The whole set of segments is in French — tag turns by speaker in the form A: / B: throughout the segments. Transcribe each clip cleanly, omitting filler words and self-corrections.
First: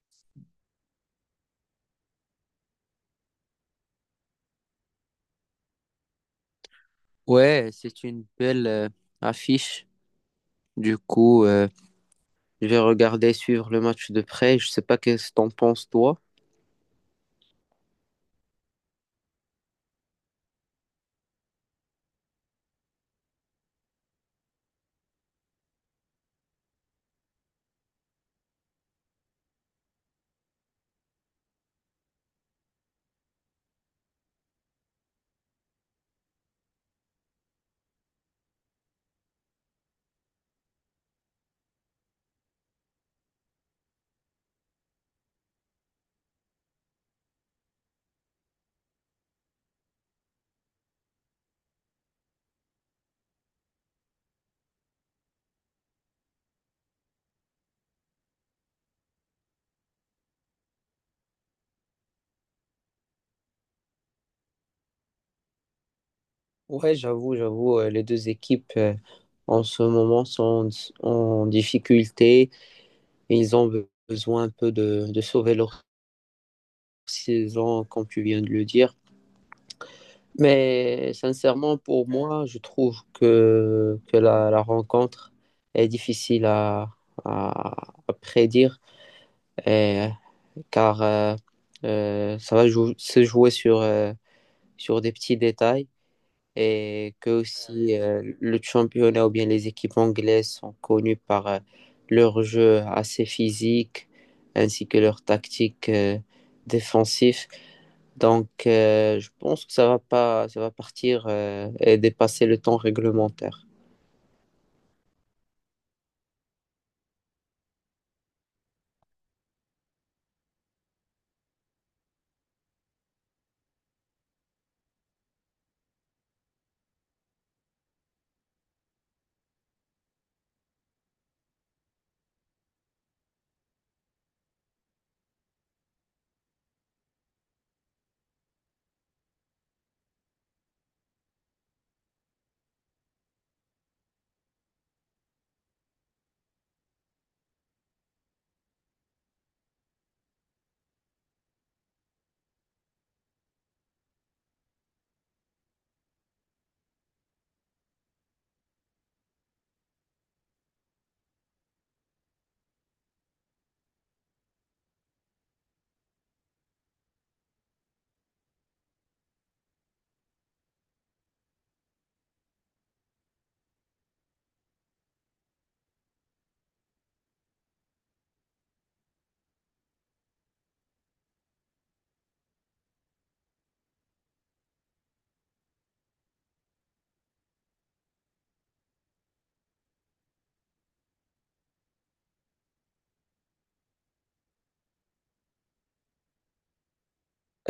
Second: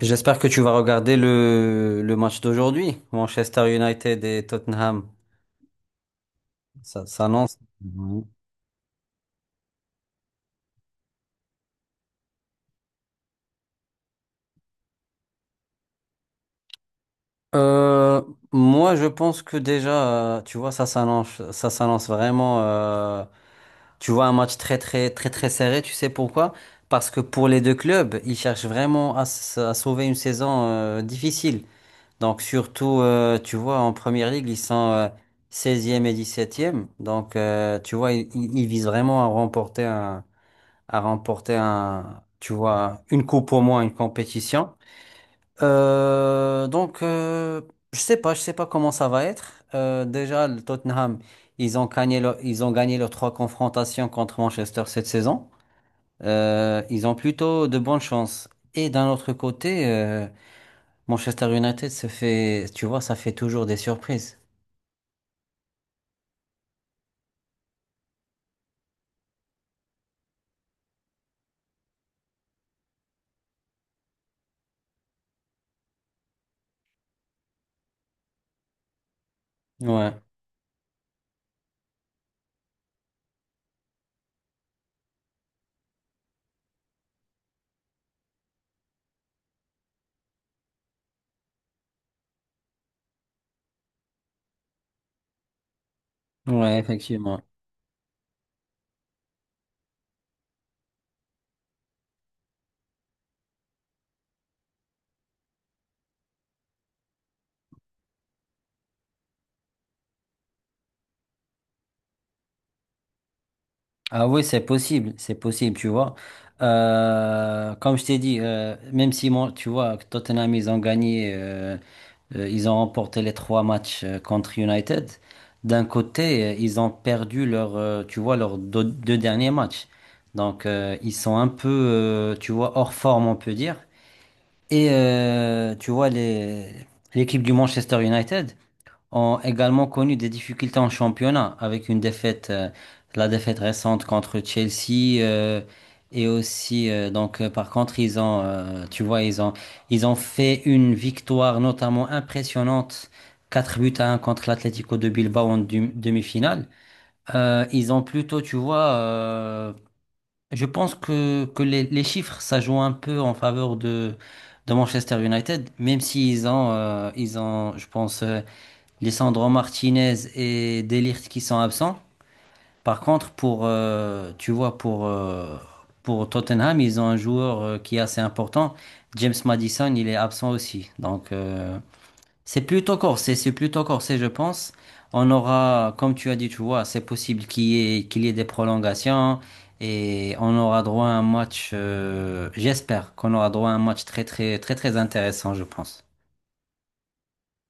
A: J'espère que tu vas regarder le match d'aujourd'hui, Manchester United et Tottenham. Ça s'annonce.
B: Ouais, c'est
A: Mhm.
B: une belle affiche. Du coup, euh, je vais regarder, suivre le match de près. Je sais pas qu'est-ce que t'en penses, toi.
A: Euh, moi, je pense que déjà, tu vois, ça s'annonce vraiment. Tu vois, un match très, très, très, très serré. Tu sais pourquoi? Parce que pour les deux clubs, ils cherchent vraiment à sauver une saison difficile. Donc, surtout, tu vois, en première ligue, ils sont 16 et 17e. Donc, tu vois, ils visent vraiment à remporter tu vois, une coupe au moins, une compétition. Donc, je sais pas comment ça va être. Déjà, le Tottenham, ils ont gagné leurs 3 confrontations contre Manchester cette saison. Ils ont plutôt de bonnes chances. Et d'un autre côté, Manchester United se fait, tu vois, ça fait toujours des surprises.
B: Ouais, j'avoue, les deux équipes en ce moment sont en difficulté. Ils ont besoin un peu de sauver leur saison, comme tu viens de le dire.
A: Ouais,
B: Mais sincèrement, pour moi, je trouve que la rencontre est difficile à prédire. Et- car ça va se jouer sur des petits détails,
A: ouais,
B: et que
A: effectivement.
B: aussi le championnat ou bien les équipes anglaises sont connues par leur jeu assez physique, ainsi que leur tactique défensif. Je pense que ça va pas, ça va partir et dépasser le temps réglementaire.
A: Ah oui, c'est possible, tu vois. Comme je t'ai dit, même si moi, tu vois, Tottenham, ils ont remporté les 3 matchs contre United. D'un côté, ils ont perdu leur, tu vois, leurs deux derniers matchs. Donc, ils sont un peu, tu vois, hors forme, on peut dire. Et tu vois, l'équipe du Manchester United ont également connu des difficultés en championnat avec une défaite, la défaite récente contre Chelsea et aussi donc par contre ils ont, tu vois, ils ont fait une victoire notamment impressionnante. 4-1 contre l'Atlético de Bilbao en demi-finale. Ils ont plutôt, je pense que les chiffres, ça joue un peu en faveur de Manchester United, même s'ils ont, ils ont, je pense, Lisandro Martinez et Delirte qui sont absents. Par contre, pour, pour Tottenham, ils ont un joueur qui est assez important. James Madison, il est absent aussi. Donc, c'est plutôt corsé, je pense. On aura, comme tu as dit, tu vois, c'est possible qu'il y ait des prolongations et on aura droit à un match, j'espère qu'on aura droit à un match très, très, très, très intéressant, je pense.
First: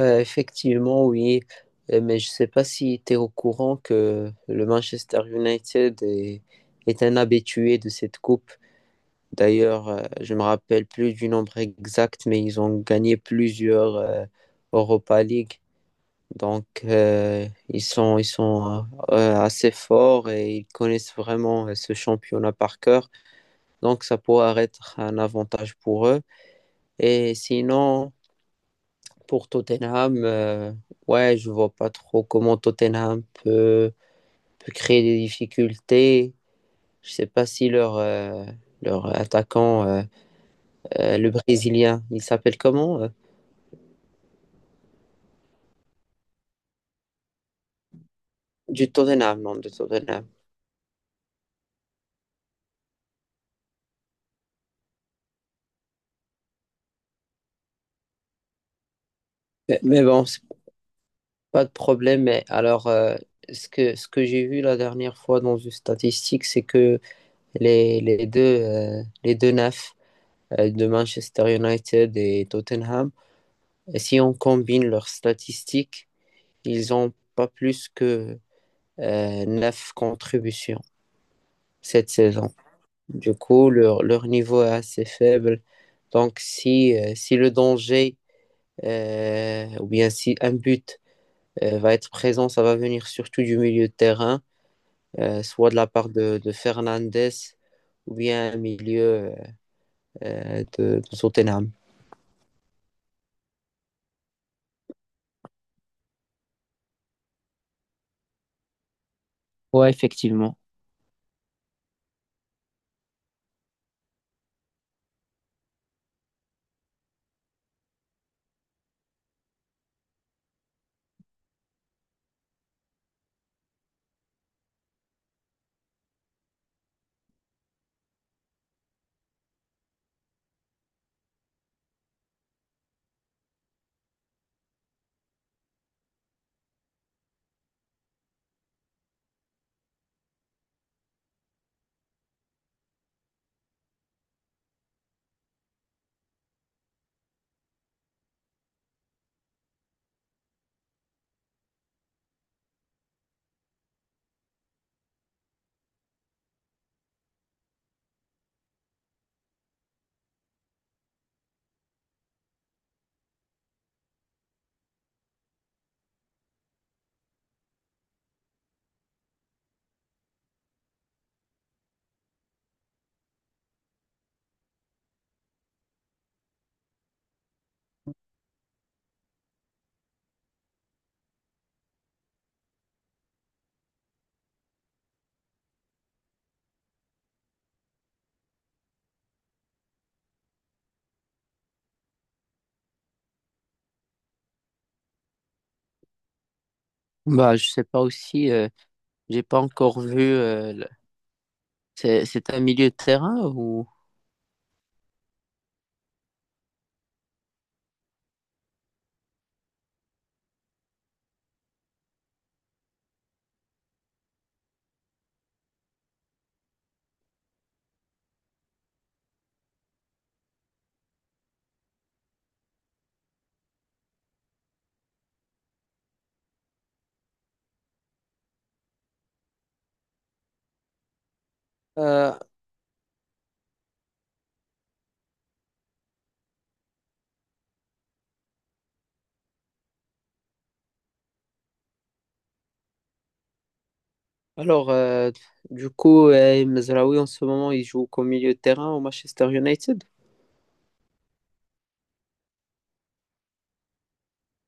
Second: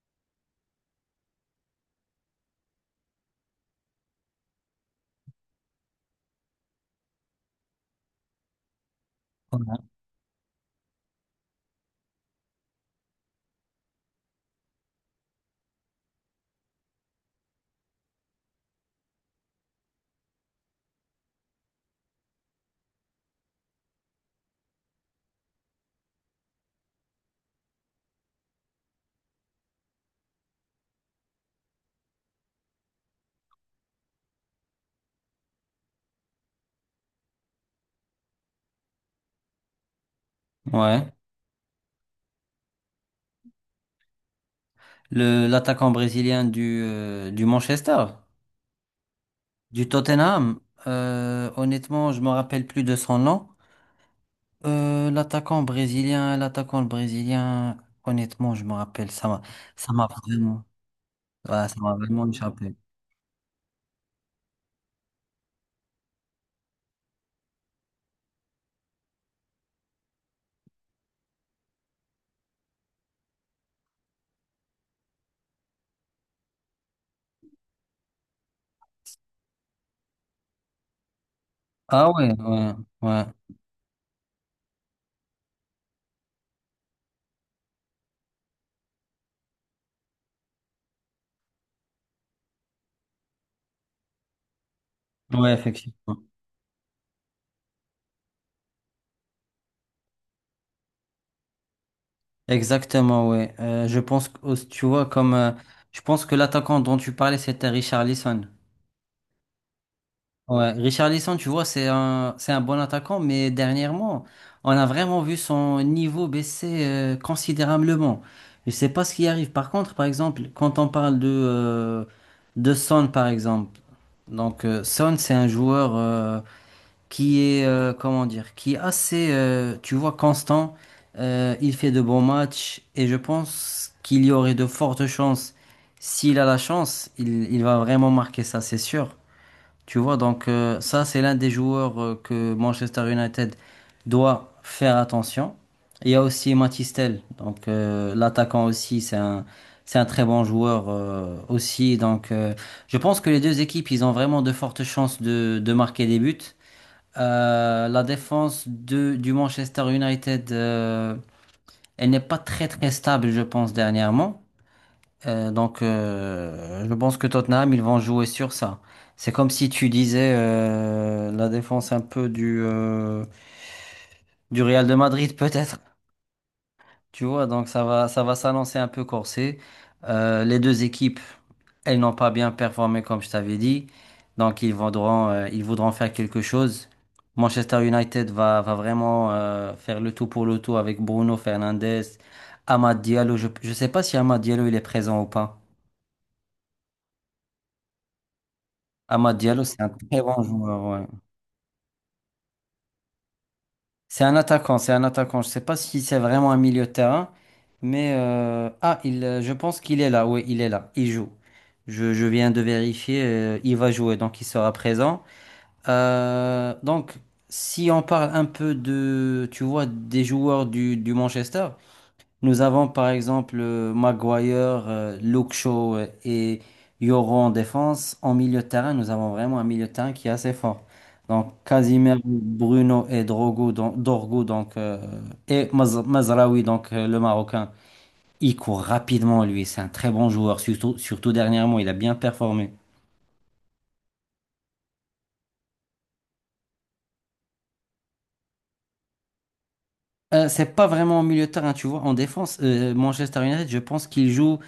B: Effectivement, oui. Mais je ne sais pas si tu es au courant que le Manchester United est un habitué de cette coupe. D'ailleurs, je me rappelle plus du nombre exact, mais ils ont gagné plusieurs Europa League. Donc, ils sont assez forts et ils connaissent vraiment ce championnat par cœur. Donc, ça pourrait être un avantage pour eux. Et sinon, pour Tottenham, ouais, je vois pas trop comment Tottenham peut créer des difficultés. Je sais pas si leur attaquant,
A: Ouais.
B: le Brésilien, il s'appelle comment?
A: le l'attaquant brésilien
B: Du Tottenham, non, de
A: du
B: Tottenham.
A: Tottenham. Honnêtement, je me rappelle plus de son nom. L'attaquant brésilien, l'attaquant brésilien, honnêtement, je me rappelle, ça
B: Mais
A: m'a
B: bon, c'est
A: vraiment,
B: pas
A: ouais,
B: de
A: ça m'a
B: problème.
A: vraiment
B: Mais
A: échappé.
B: alors, ce que j'ai vu la dernière fois dans une statistique, c'est que les deux neufs de Manchester United et Tottenham, si on combine leurs statistiques, ils ont pas plus que neuf contributions
A: Ah
B: cette
A: ouais,
B: saison.
A: ouais, ouais,
B: Du coup, leur niveau est assez faible. Donc, si le danger ou bien si un but va être présent, ça va venir surtout du milieu de terrain,
A: ouais,
B: soit de la part
A: effectivement.
B: de Fernandez, ou bien un milieu de Tottenham.
A: Exactement, ouais. Je pense que, tu vois, je pense que l'attaquant dont tu parlais, c'était Richarlison.
B: Ouais, effectivement.
A: Ouais, Richarlison, tu vois, c'est un bon attaquant, mais dernièrement, on a vraiment vu son niveau baisser considérablement. Je sais pas ce qui arrive. Par contre, par exemple, quand on parle de Son, par exemple, Son, c'est un joueur qui est, comment dire, qui est assez, tu vois, constant. Il fait de bons matchs et je pense qu'il y aurait de fortes chances. S'il a la chance, il va vraiment marquer ça, c'est sûr. Tu vois, ça, c'est l'un des joueurs que Manchester United doit faire attention. Il y a aussi Mathis Tel, l'attaquant aussi, c'est un très bon joueur aussi. Je pense que les deux équipes, ils ont vraiment de fortes chances de marquer des buts. La défense de, du Manchester United, elle n'est pas très très stable, je pense, dernièrement. Donc, je pense que Tottenham, ils vont jouer sur ça. C'est comme si tu disais la défense un peu du Real de Madrid, peut-être. Tu vois, donc ça va s'annoncer un peu corsé. Les deux équipes, elles n'ont pas bien performé, comme je t'avais dit. Donc, ils voudront faire quelque chose. Manchester United va, va vraiment faire le tout pour le tout avec Bruno Fernandes, Amad Diallo. Je ne sais pas si Amad Diallo, il est présent ou pas.
B: Bah, je sais pas aussi.
A: Amad
B: J'ai pas
A: Diallo, c'est un
B: encore vu.
A: très bon joueur. Ouais.
B: C'est un milieu de terrain ou…
A: C'est un attaquant, c'est un attaquant. Je ne sais pas si c'est vraiment un milieu de terrain, mais je pense qu'il est là. Oui, il est là. Il joue. Je viens de vérifier. Euh, il va jouer, donc il sera présent. Donc, si on parle un peu de, tu vois, des joueurs du Manchester. Nous avons par exemple Maguire, Luke Shaw et Yoro en défense. En milieu de terrain, nous avons vraiment un milieu de terrain qui est assez fort. Donc Casimiro,
B: Euh,
A: Bruno et Drogo, donc, Dorgo donc, et Mazraoui, le Marocain. Il court rapidement, lui. C'est un très bon joueur, surtout, surtout dernièrement. Il a bien performé.
B: Alors, euh, Mezraoui, en ce moment, il joue comme milieu de terrain au Manchester United.
A: C'est pas vraiment en milieu de terrain, tu vois. En défense, Manchester United, je pense qu'il joue,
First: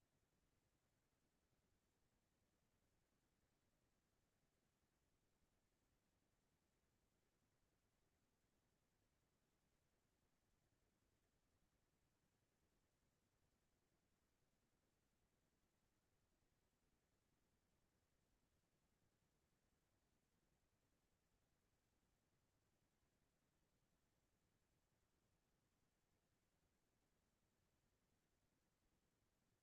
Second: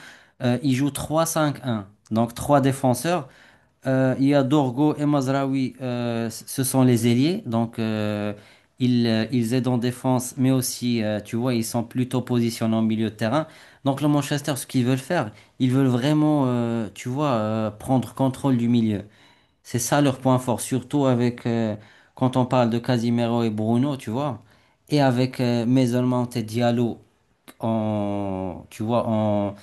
A: il joue 3-5-1. Donc 3 défenseurs. Il y a Dorgo et Mazraoui, ce sont les ailiers, ils, ils aident en défense, mais aussi, tu vois, ils sont plutôt positionnés en milieu de terrain. Donc le Manchester, ce qu'ils veulent faire, ils veulent vraiment, tu vois, prendre contrôle du milieu. C'est ça leur point fort, surtout avec, quand on parle de Casimiro et Bruno, tu vois, et avec Mason Mount et Diallo en, tu vois, en,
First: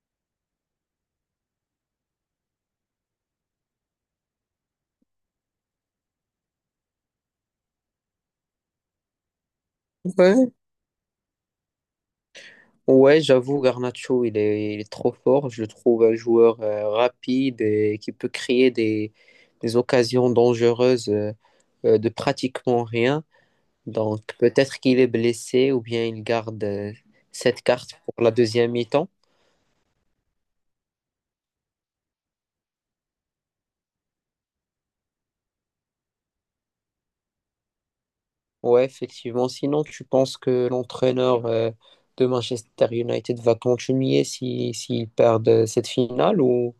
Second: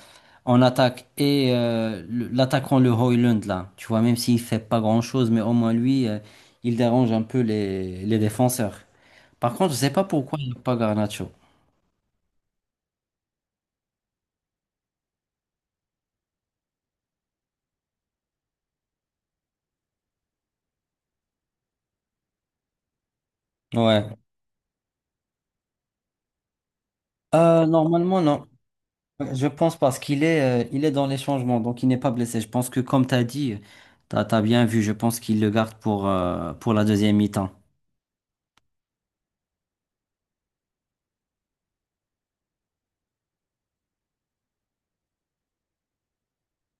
A: en attaque et l'attaquant le Hoyland là, tu vois, même s'il fait pas grand-chose, mais au moins lui, il dérange un peu les défenseurs. Par contre, je sais pas pourquoi il
B: Ouais,
A: n'y a pas Garnacho.
B: Ouais, j'avoue, Garnacho, il est trop fort. Je le trouve un joueur rapide et qui peut créer des occasions dangereuses de pratiquement rien.
A: Ouais.
B: Donc, peut-être qu'il est blessé ou bien il garde cette carte
A: Normalement,
B: pour la
A: non.
B: deuxième mi-temps.
A: Je pense parce qu'il est, il est dans les changements, donc il n'est pas blessé. Je pense que comme tu as dit, tu as bien vu, je pense qu'il le garde pour la deuxième mi-temps.
B: Ouais, effectivement. Sinon, tu penses que l'entraîneur de Manchester United va continuer si, s'ils perdent cette finale, ou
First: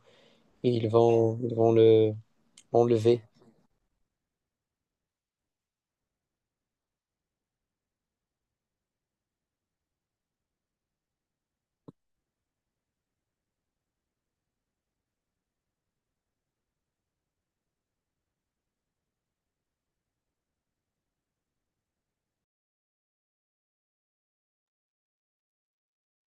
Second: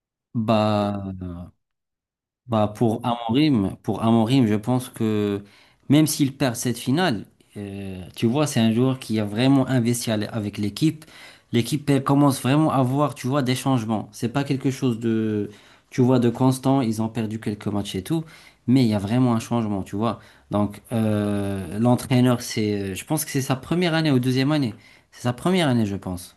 A: Bah,
B: ils vont le
A: Bah
B: enlever?
A: Pour Amorim, je pense que même s'il perd cette finale, tu vois, c'est un joueur qui a vraiment investi avec l'équipe. L'équipe elle commence vraiment à voir, tu vois, des changements. C'est pas quelque chose de, tu vois, de constant. Ils ont perdu quelques matchs et tout, mais il y a vraiment un changement, tu vois. Donc, l'entraîneur, c'est, je pense que c'est sa première année ou deuxième année. C'est sa première année, je pense.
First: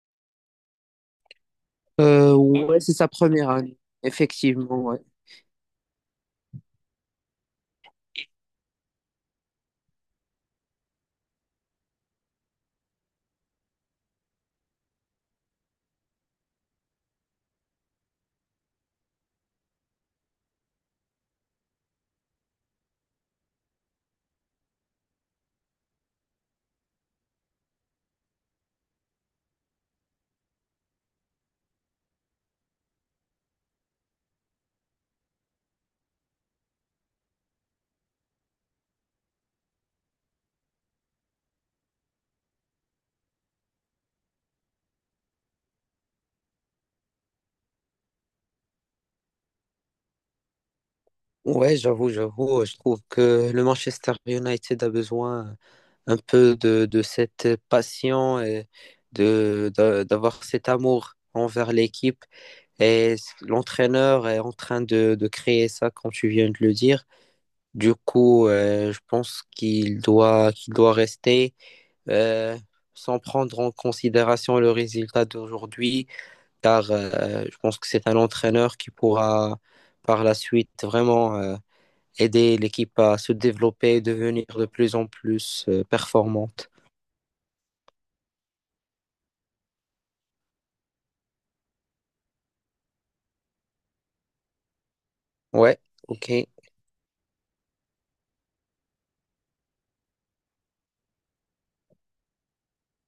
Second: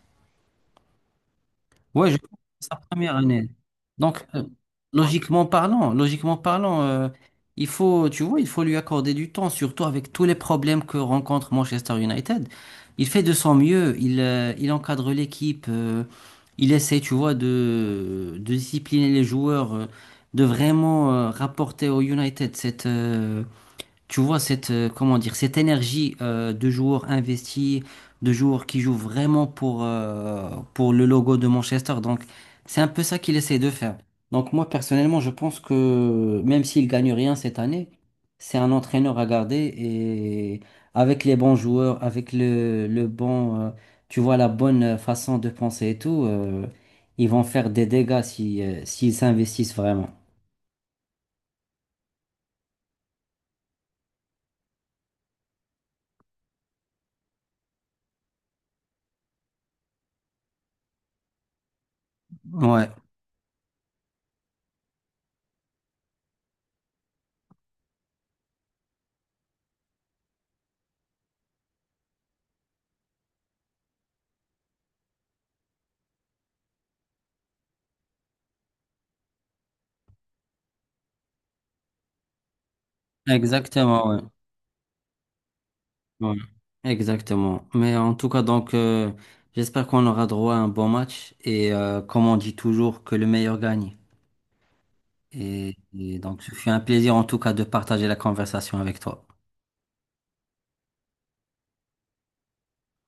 A: Ouais, je crois que c'est sa
B: Ouais, c'est sa
A: première année.
B: première année.
A: Donc,
B: Effectivement, ouais.
A: logiquement parlant, il faut, tu vois, il faut lui accorder du temps, surtout avec tous les problèmes que rencontre Manchester United. Il fait de son mieux, il encadre l'équipe, il essaie, tu vois, de discipliner les joueurs, de vraiment, rapporter au United cette, tu vois cette, comment dire, cette énergie de joueurs investis, de joueurs qui jouent vraiment pour le logo de Manchester. Donc, c'est un peu ça qu'il essaie de faire. Donc, moi, personnellement, je pense que même s'il gagne rien cette année, c'est un entraîneur à garder et avec les bons joueurs, avec le bon, tu vois, la bonne façon de penser et tout, ils vont faire des dégâts si, s'ils s'investissent vraiment.
B: J'avoue. Je trouve que le Manchester United a besoin un peu de cette passion et d'avoir cet amour envers l'équipe.
A: Ouais,
B: Et l'entraîneur est en train de créer ça, comme tu viens de le dire. Je pense qu'il doit rester euh, sans prendre en considération le résultat d'aujourd'hui, car je pense que c'est un entraîneur qui pourra par la suite vraiment aider l'équipe à se développer et
A: exactement.
B: devenir de plus en plus
A: Ouais,
B: performante.
A: exactement. Mais en tout cas, donc, j'espère qu'on aura droit à un bon match et, comme on dit toujours, que le meilleur gagne.
B: Ouais,
A: Et
B: ok.
A: donc, ce fut un plaisir en tout cas de partager la conversation avec toi.